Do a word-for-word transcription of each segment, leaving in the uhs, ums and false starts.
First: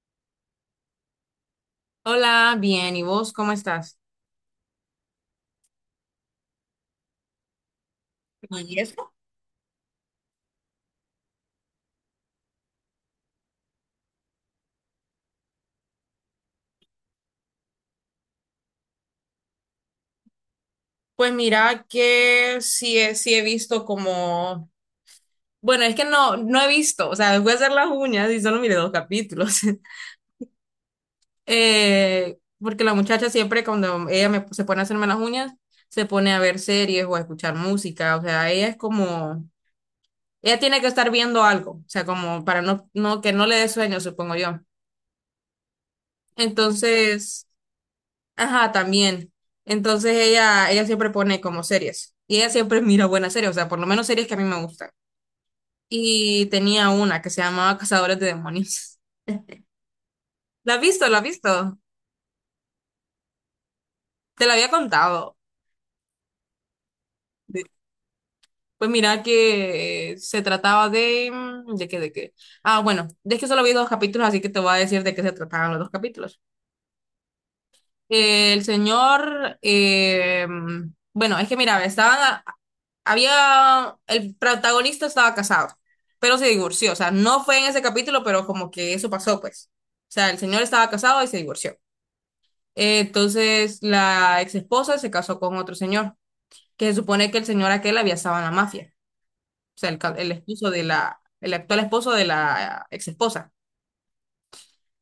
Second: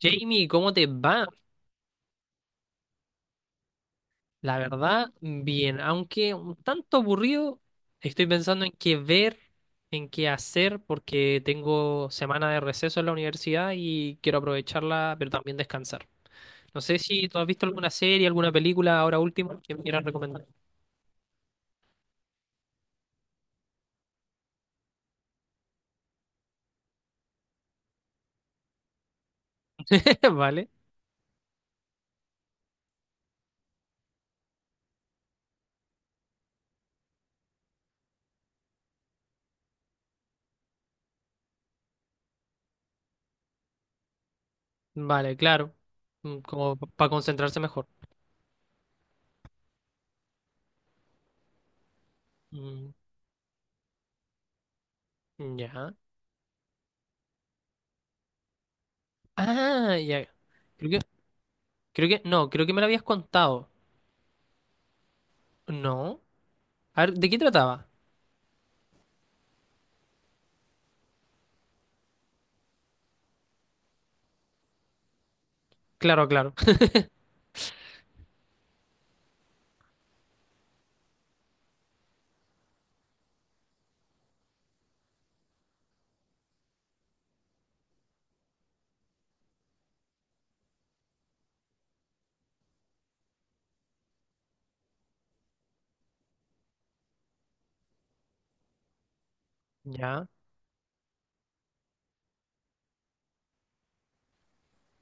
Jamie, ¿cómo te va? Hola, bien, ¿y vos cómo estás? La verdad, bien, aunque un tanto aburrido, estoy pensando en ¿Y qué eso? ver, en qué hacer, porque tengo semana de receso en la universidad y quiero aprovecharla, pero también descansar. No sé si tú has visto alguna serie, alguna película ahora último que me quieras recomendar. Pues mira que sí, he- sí he visto como, bueno, es que no, no he visto, o sea, voy a hacer las uñas y solo miré dos capítulos. Vale, Eh, porque la muchacha siempre cuando ella me, se pone a hacerme las uñas, se pone a ver series o a escuchar música, o sea, ella es como, ella tiene que estar viendo algo, o sea, como para no, no, que no le dé sueño, supongo yo. vale, claro. Mm, como para Entonces. concentrarse mejor. Ajá, también. Entonces ella, ella siempre pone como series. Y ella siempre Mm. mira buenas series, o sea, por lo menos series que a mí me gustan. Ya. Y tenía una que se llamaba Cazadores de Demonios. Ah, ya. ¿La has Creo que, visto? ¿La has visto? creo que, no, creo que me lo habías contado. Te la había contado. No. A ver, ¿de qué De- trataba? Pues mira que eh, se trataba de, mm, ¿de qué? ¿De qué? Ah, bueno, es que solo vi dos capítulos, así que te voy a decir de qué se trataban los dos Claro, capítulos. claro. Eh, el señor, eh, bueno, es que mira, estaban, a- había, el protagonista estaba casado, pero se divorció, o sea, no fue en ese capítulo, pero como que eso pasó, pues. O sea, el señor estaba casado y se divorció. Eh, entonces, la ex esposa se casó con otro señor, que se supone que el señor aquel había estado en la mafia, o sea, el, ca- Ya. el esposo de la, el actual esposo de la ex esposa.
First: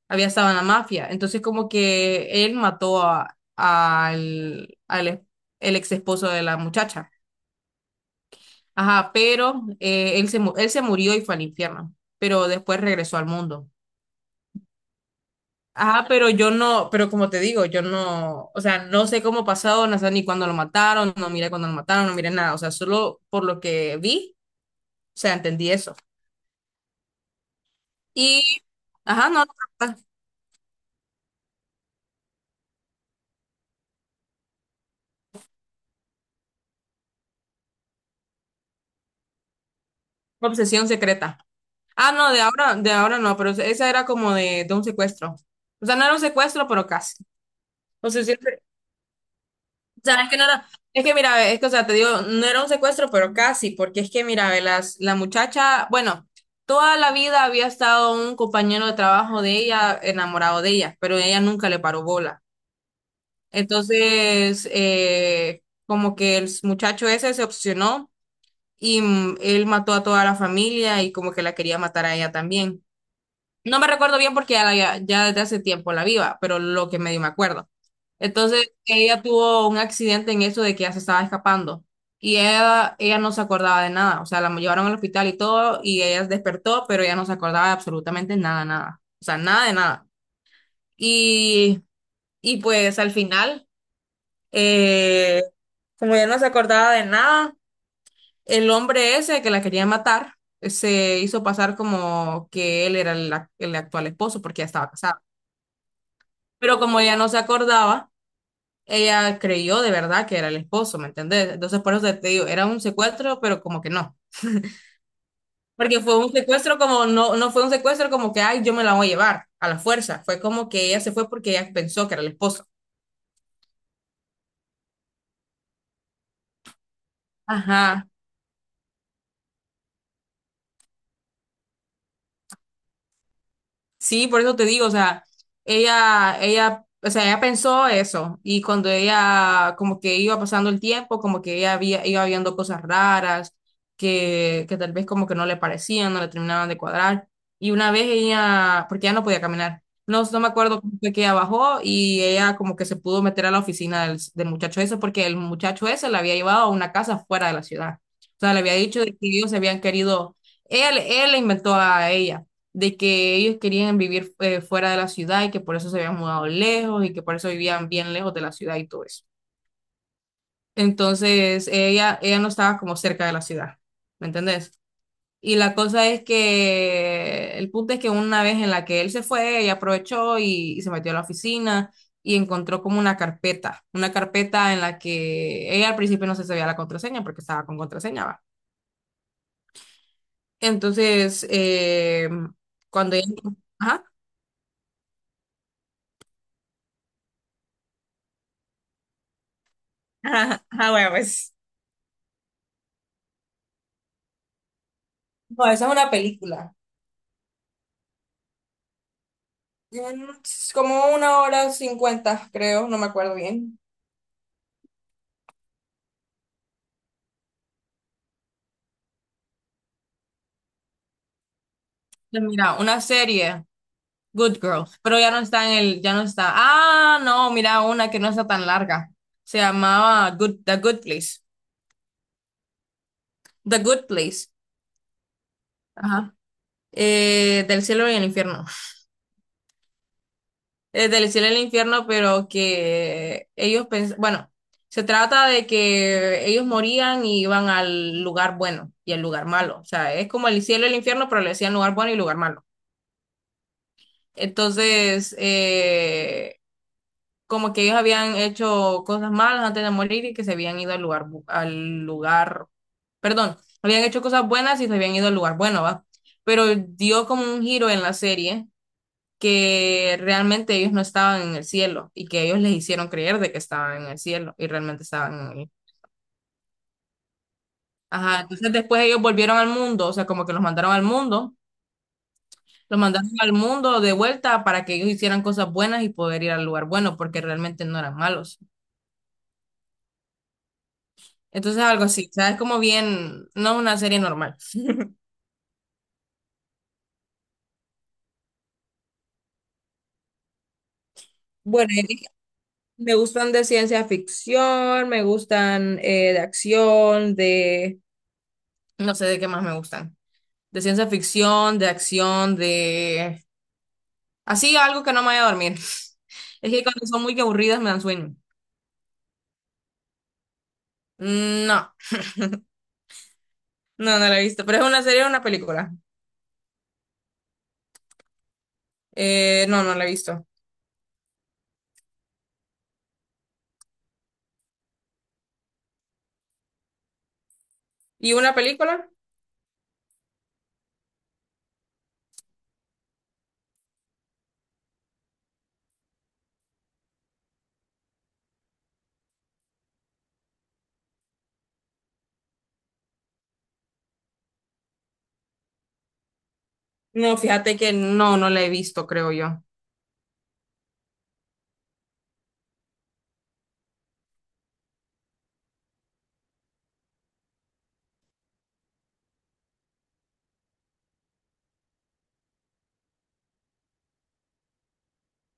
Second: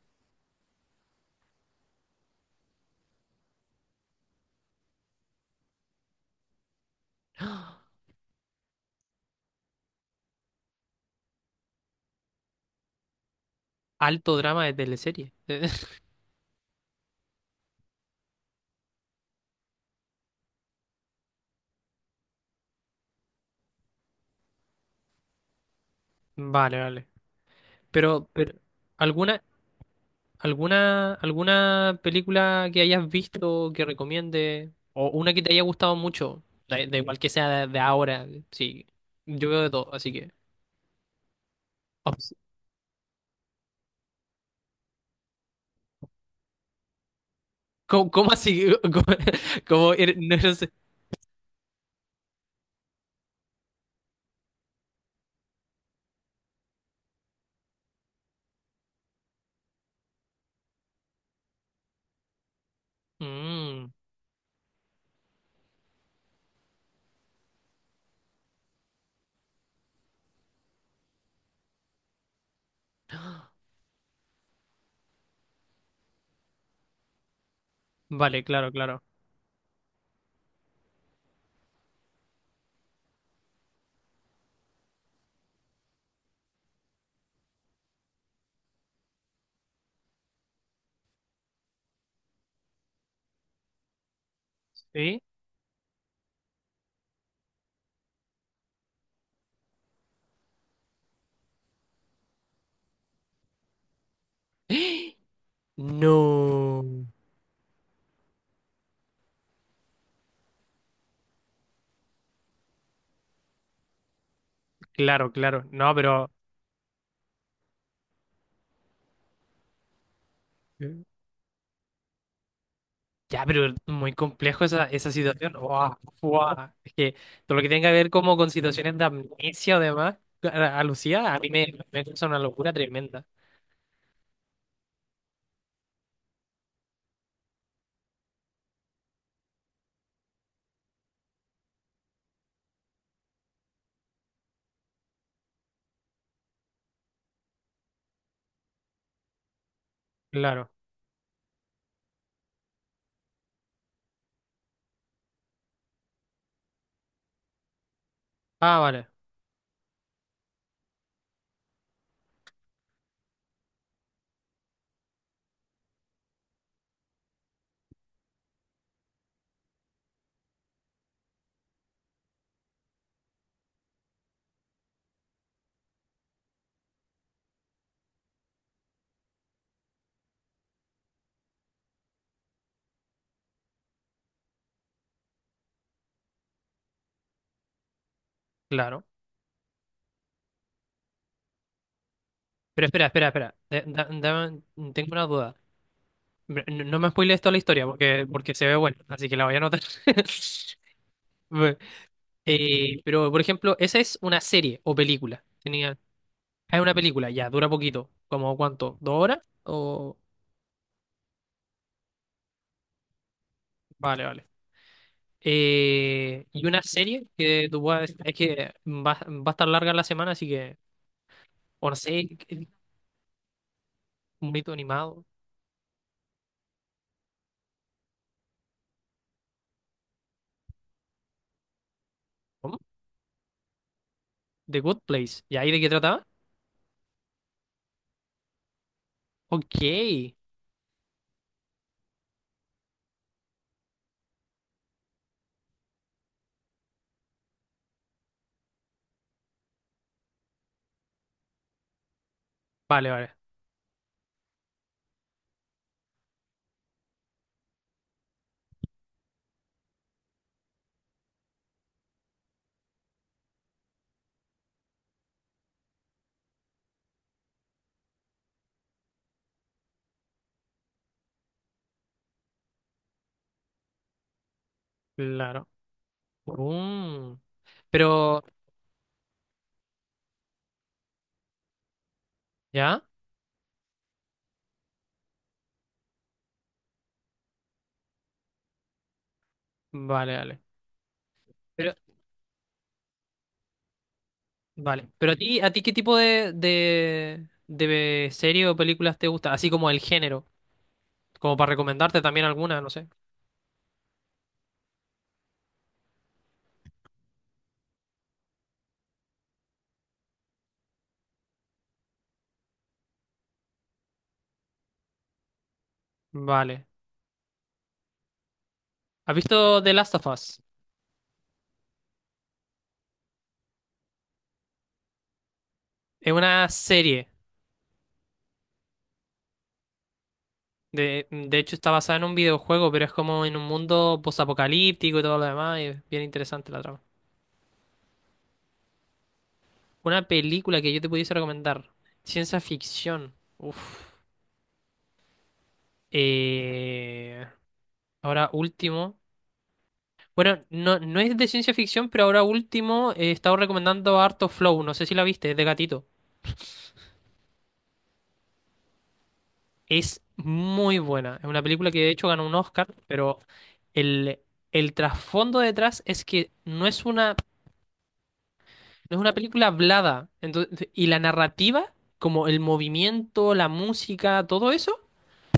Había estado en la mafia. Entonces, como que él mató a, al, al es- el ex esposo de la muchacha. Ajá, pero eh, él se, mu- él se murió y fue al infierno, pero después regresó al mundo. Alto drama de teleserie. Ajá, pero yo no, pero como te digo, yo no, o sea, no sé cómo pasó, no sé ni cuándo lo mataron, no miré cuándo lo mataron, no miré nada, o sea, solo por lo que vi, o sea, entendí eso. Vale, vale. Pero, pero, Y, ajá, ¿alguna, no, no, alguna, alguna película que hayas visto que recomiende? ¿O una que te haya gustado mucho? Da, da igual que sea de, de ahora. Sí. Yo veo de todo, así que. no, obsesión secreta. Ah, Ops. no, de ahora, de ahora no, pero esa era como de, de un secuestro. O sea, no era un secuestro, pero casi. ¿Cómo, O sea, cómo siempre, así? ¿Cómo, cómo o eres- sea, es no que no era, eres- es que mira, ve, es que, o sea, te digo, no era un secuestro, pero casi, porque es que mira, ve, las, la muchacha, bueno, toda la vida había estado un compañero de trabajo de ella enamorado de ella, pero ella nunca le paró bola. Mm, Entonces, eh, como que el muchacho ese se obsesionó y mm, él mató a toda la familia y como que la quería matar a ella también. No me recuerdo bien porque ya, la había- ya desde hace tiempo la viva, pero lo que medio me acuerdo. vale, claro, Entonces, claro. ella tuvo un accidente en eso de que ella se estaba escapando y ella, ella no se acordaba de nada. O sea, la llevaron al hospital y todo y ella despertó, pero ella no se acordaba de absolutamente nada, nada. O sea, nada de nada. Y, y pues al final, ¿Sí? eh, como ella no se acordaba de nada, el hombre ese que la quería matar eh, se hizo pasar como que él era el, ac- el actual esposo porque ya estaba casado. Pero como No. ella no se acordaba, ella creyó de verdad que era el esposo, ¿me entendés? Entonces por eso te digo, era un secuestro, pero como que no. Claro, claro. No, Porque fue pero. un secuestro como, no, no fue un secuestro como que, ay, yo me la voy a llevar a la fuerza. Fue como que ella se fue porque ella pensó que era el esposo. Ya, pero muy complejo esa, esa situación. Buah, buah. Es que todo lo que tenga que Ajá. ver como con situaciones de amnesia o demás, a, a Lucía, a mí me, me causa una locura tremenda. Sí, por eso te digo, o sea, ella, ella, o sea, ella pensó eso y cuando ella como que iba pasando el tiempo, como que ella había, iba viendo cosas raras que, que tal vez como que no le parecían, no le terminaban de cuadrar. Y una vez ella, porque ya no podía caminar, no, no me Claro. acuerdo cómo fue que ella bajó y ella como que se pudo meter a la oficina del, del muchacho ese porque el muchacho ese la había llevado a una casa fuera de la ciudad. O sea, le había Ah, dicho vale, de que ellos se habían querido, él, él le inventó a ella de que ellos querían vivir eh, fuera de la ciudad y que por eso se habían mudado lejos y que por eso vivían bien lejos de la ciudad y todo eso. Entonces, ella, ella no estaba como cerca de la ciudad, ¿me entendés? Y la cosa es que el punto es que una vez en la que él se fue, ella aprovechó y, y se metió a la oficina y encontró como una carpeta, una carpeta en la que ella al principio no se sabía la contraseña porque estaba con contraseña, ¿va? claro. Entonces, eh, Pero espera, cuando ella. espera, espera. Eh, Ajá. Da- dame- tengo una duda. Pero no, no me spoilees toda la historia, porque, porque se ve bueno, así que la voy a anotar. Ah, bueno, pues. Bueno, eh, pero, por ejemplo, ¿esa es una serie o película? No, esa es Tenía, una película. Es una película, ya, dura poquito. ¿Como cuánto? ¿Dos horas? O... Mm, Es como una hora cincuenta, creo, no me acuerdo bien. Vale, vale. Eh, y una serie que tú puedas, es que va, va a estar larga la semana, así que, o no sé, Pues qué- mira, una serie, un Good mito Girl, pero animado. ya no está en el, ya no está. Ah, no, mira, una que no está tan larga. Se llamaba Good, The Good Place. ¿Cómo? The Good Place. The Good Place. ¿Y ahí de qué trataba? Ajá. Eh, del cielo y el infierno. Ok. Eh, del cielo al infierno, pero que ellos pens- bueno, se trata de que ellos morían y iban al lugar bueno y al lugar malo. O sea, es como el cielo y el infierno, pero le decían lugar bueno y lugar malo. Vale, vale. Entonces, eh, como que ellos habían hecho cosas malas antes de morir y que se habían ido al lugar, bu- al lugar, perdón, habían hecho cosas buenas y se habían ido al lugar bueno, ¿va? Pero dio como un giro en la serie que realmente ellos no estaban en el cielo y que ellos les hicieron creer de que estaban en el cielo y realmente estaban en Claro. el. Mm. Ajá, Pero, entonces después ellos volvieron al mundo, o sea, como que los mandaron al mundo, los ¿ya? mandaron al mundo de vuelta para que ellos hicieran cosas buenas y poder ir al lugar bueno, porque realmente no eran malos. Vale, vale. Entonces Pero, algo así, o sea, es como bien, no es una serie normal. vale. Pero a ti, ¿a ti qué tipo de, de, de serie o películas te gusta? Así como el género. Como para Bueno, recomendarte y también alguna, no sé. me gustan de ciencia ficción, me gustan eh, de acción, de. No sé de qué más me gustan. De ciencia ficción, de acción, de. Así algo que no me vaya a dormir. Es que Vale. cuando son muy aburridas me dan sueño. ¿Has visto The Last of Us? Mm, no, no, no la he visto. Pero es una serie o una película. Es una serie. Eh, no, no la he visto. De, de hecho, está basada en un videojuego, pero es como en un mundo posapocalíptico y todo lo demás. Y es bien interesante la trama. ¿Y una película? Una película que yo te pudiese recomendar. Ciencia ficción. Uf. Eh, ahora último. Bueno, no, no es de ciencia ficción, pero ahora último, eh, he estado recomendando harto Flow. No sé si la viste, es de gatito. No, fíjate que no, no la he visto, creo yo. Es muy buena. Es una película que de hecho ganó un Oscar, pero el, el trasfondo detrás es que no es una. No es una película hablada. Entonces, y la narrativa, como el movimiento, la música, todo eso,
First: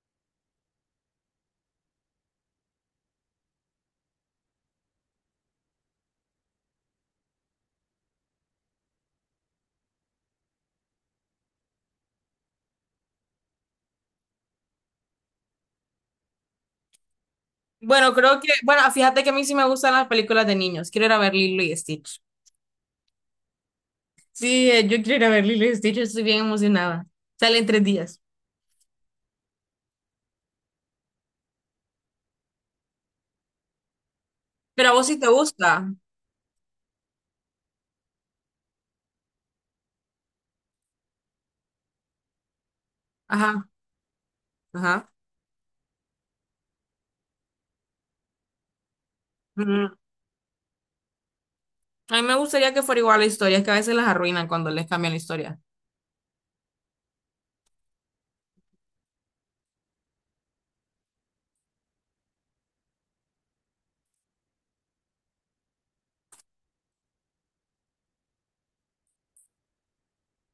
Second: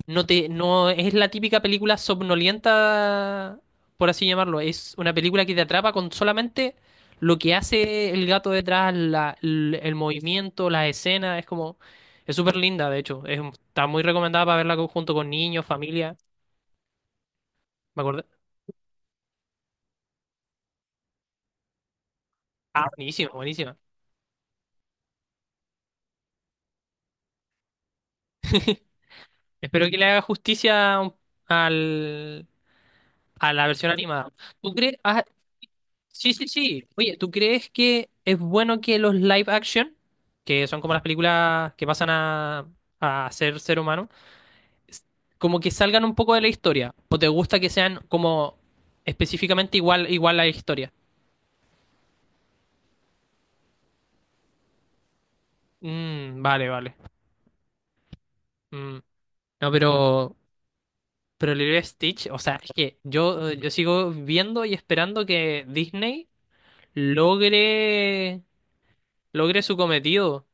no te, no es la típica película somnolienta, por así llamarlo. Es una película que te atrapa con solamente lo que hace el gato detrás, la- l- el, movimiento, las escenas. Es como, es súper linda, de hecho. Es- está muy recomendada para verla co- junto con niños, familia. Me Bueno, acordé. creo que, bueno, fíjate que a mí sí me gustan las películas de niños. Quiero ir a ver Lilo y Stitch. Ah, buenísima, buenísima. Sí, eh, yo quiero ir a ver Lilo y Stitch, estoy bien emocionada. Sale en tres días. Espero que le haga justicia al, a la versión animada. ¿Tú Pero a crees? vos sí te gusta. Sí, sí, sí. Oye, ¿tú crees que es bueno que los live action, que son como las películas que pasan a, a ser Ajá, ser humano, s- ajá. como que salgan un poco de la historia? ¿O te gusta que sean como específicamente Mm. igual, igual a la historia? A mí me gustaría que fuera igual la historia, es que a veces las arruinan cuando les cambian la historia. Mm, vale, vale. Mm. No, pero, pero Lilo y Stitch, o sea, es que yo, yo sigo viendo y esperando que Disney logre, logre su cometido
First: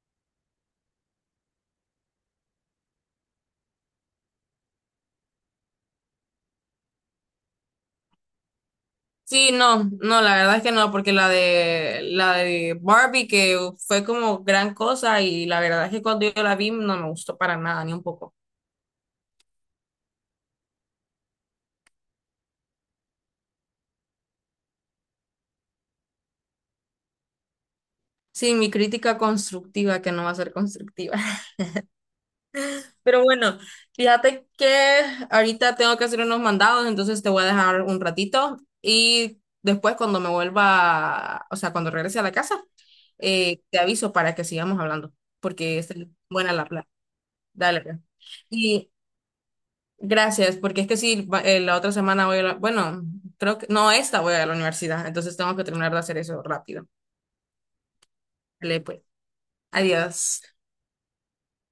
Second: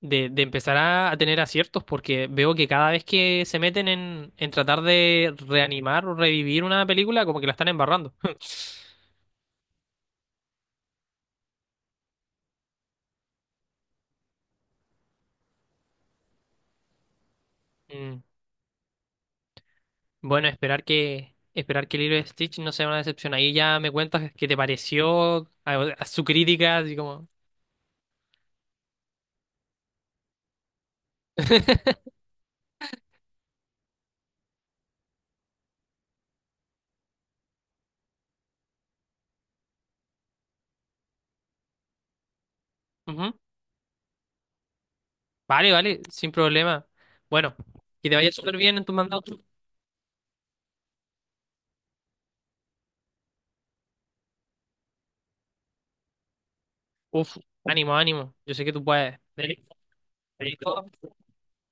de, de empezar a, a tener aciertos, porque veo que cada vez que se meten en, en tratar de reanimar o revivir una película, como que la están embarrando. Sí, no, no, la verdad es que no, porque la de la de Barbie que fue como gran cosa y la verdad es que cuando yo la vi no me gustó para nada, ni un Mm. poco. Bueno, esperar que esperar que Lilo y Stitch no sea una decepción. Ahí ya me cuentas qué te pareció, a, a su crítica, así como. Sí, mi crítica constructiva que no va a ser constructiva. Pero bueno, fíjate que ahorita tengo que hacer unos mandados, entonces te voy a dejar un ratito y después cuando me vuelva, o sea, cuando regrese a la casa, Ujú. eh, te aviso para que sigamos hablando, Vale, porque es vale, sin buena la problema. plata. Bueno, Dale, pues. que te vaya súper bien en Y tu mandato. gracias, porque es que sí, va- eh, la otra semana voy a la, bueno, creo que, no, esta voy a la universidad, entonces tengo que terminar de hacer eso rápido. Uf, ánimo, ánimo. Yo sé que Dale, tú pues, puedes. Dale. adiós. Dale.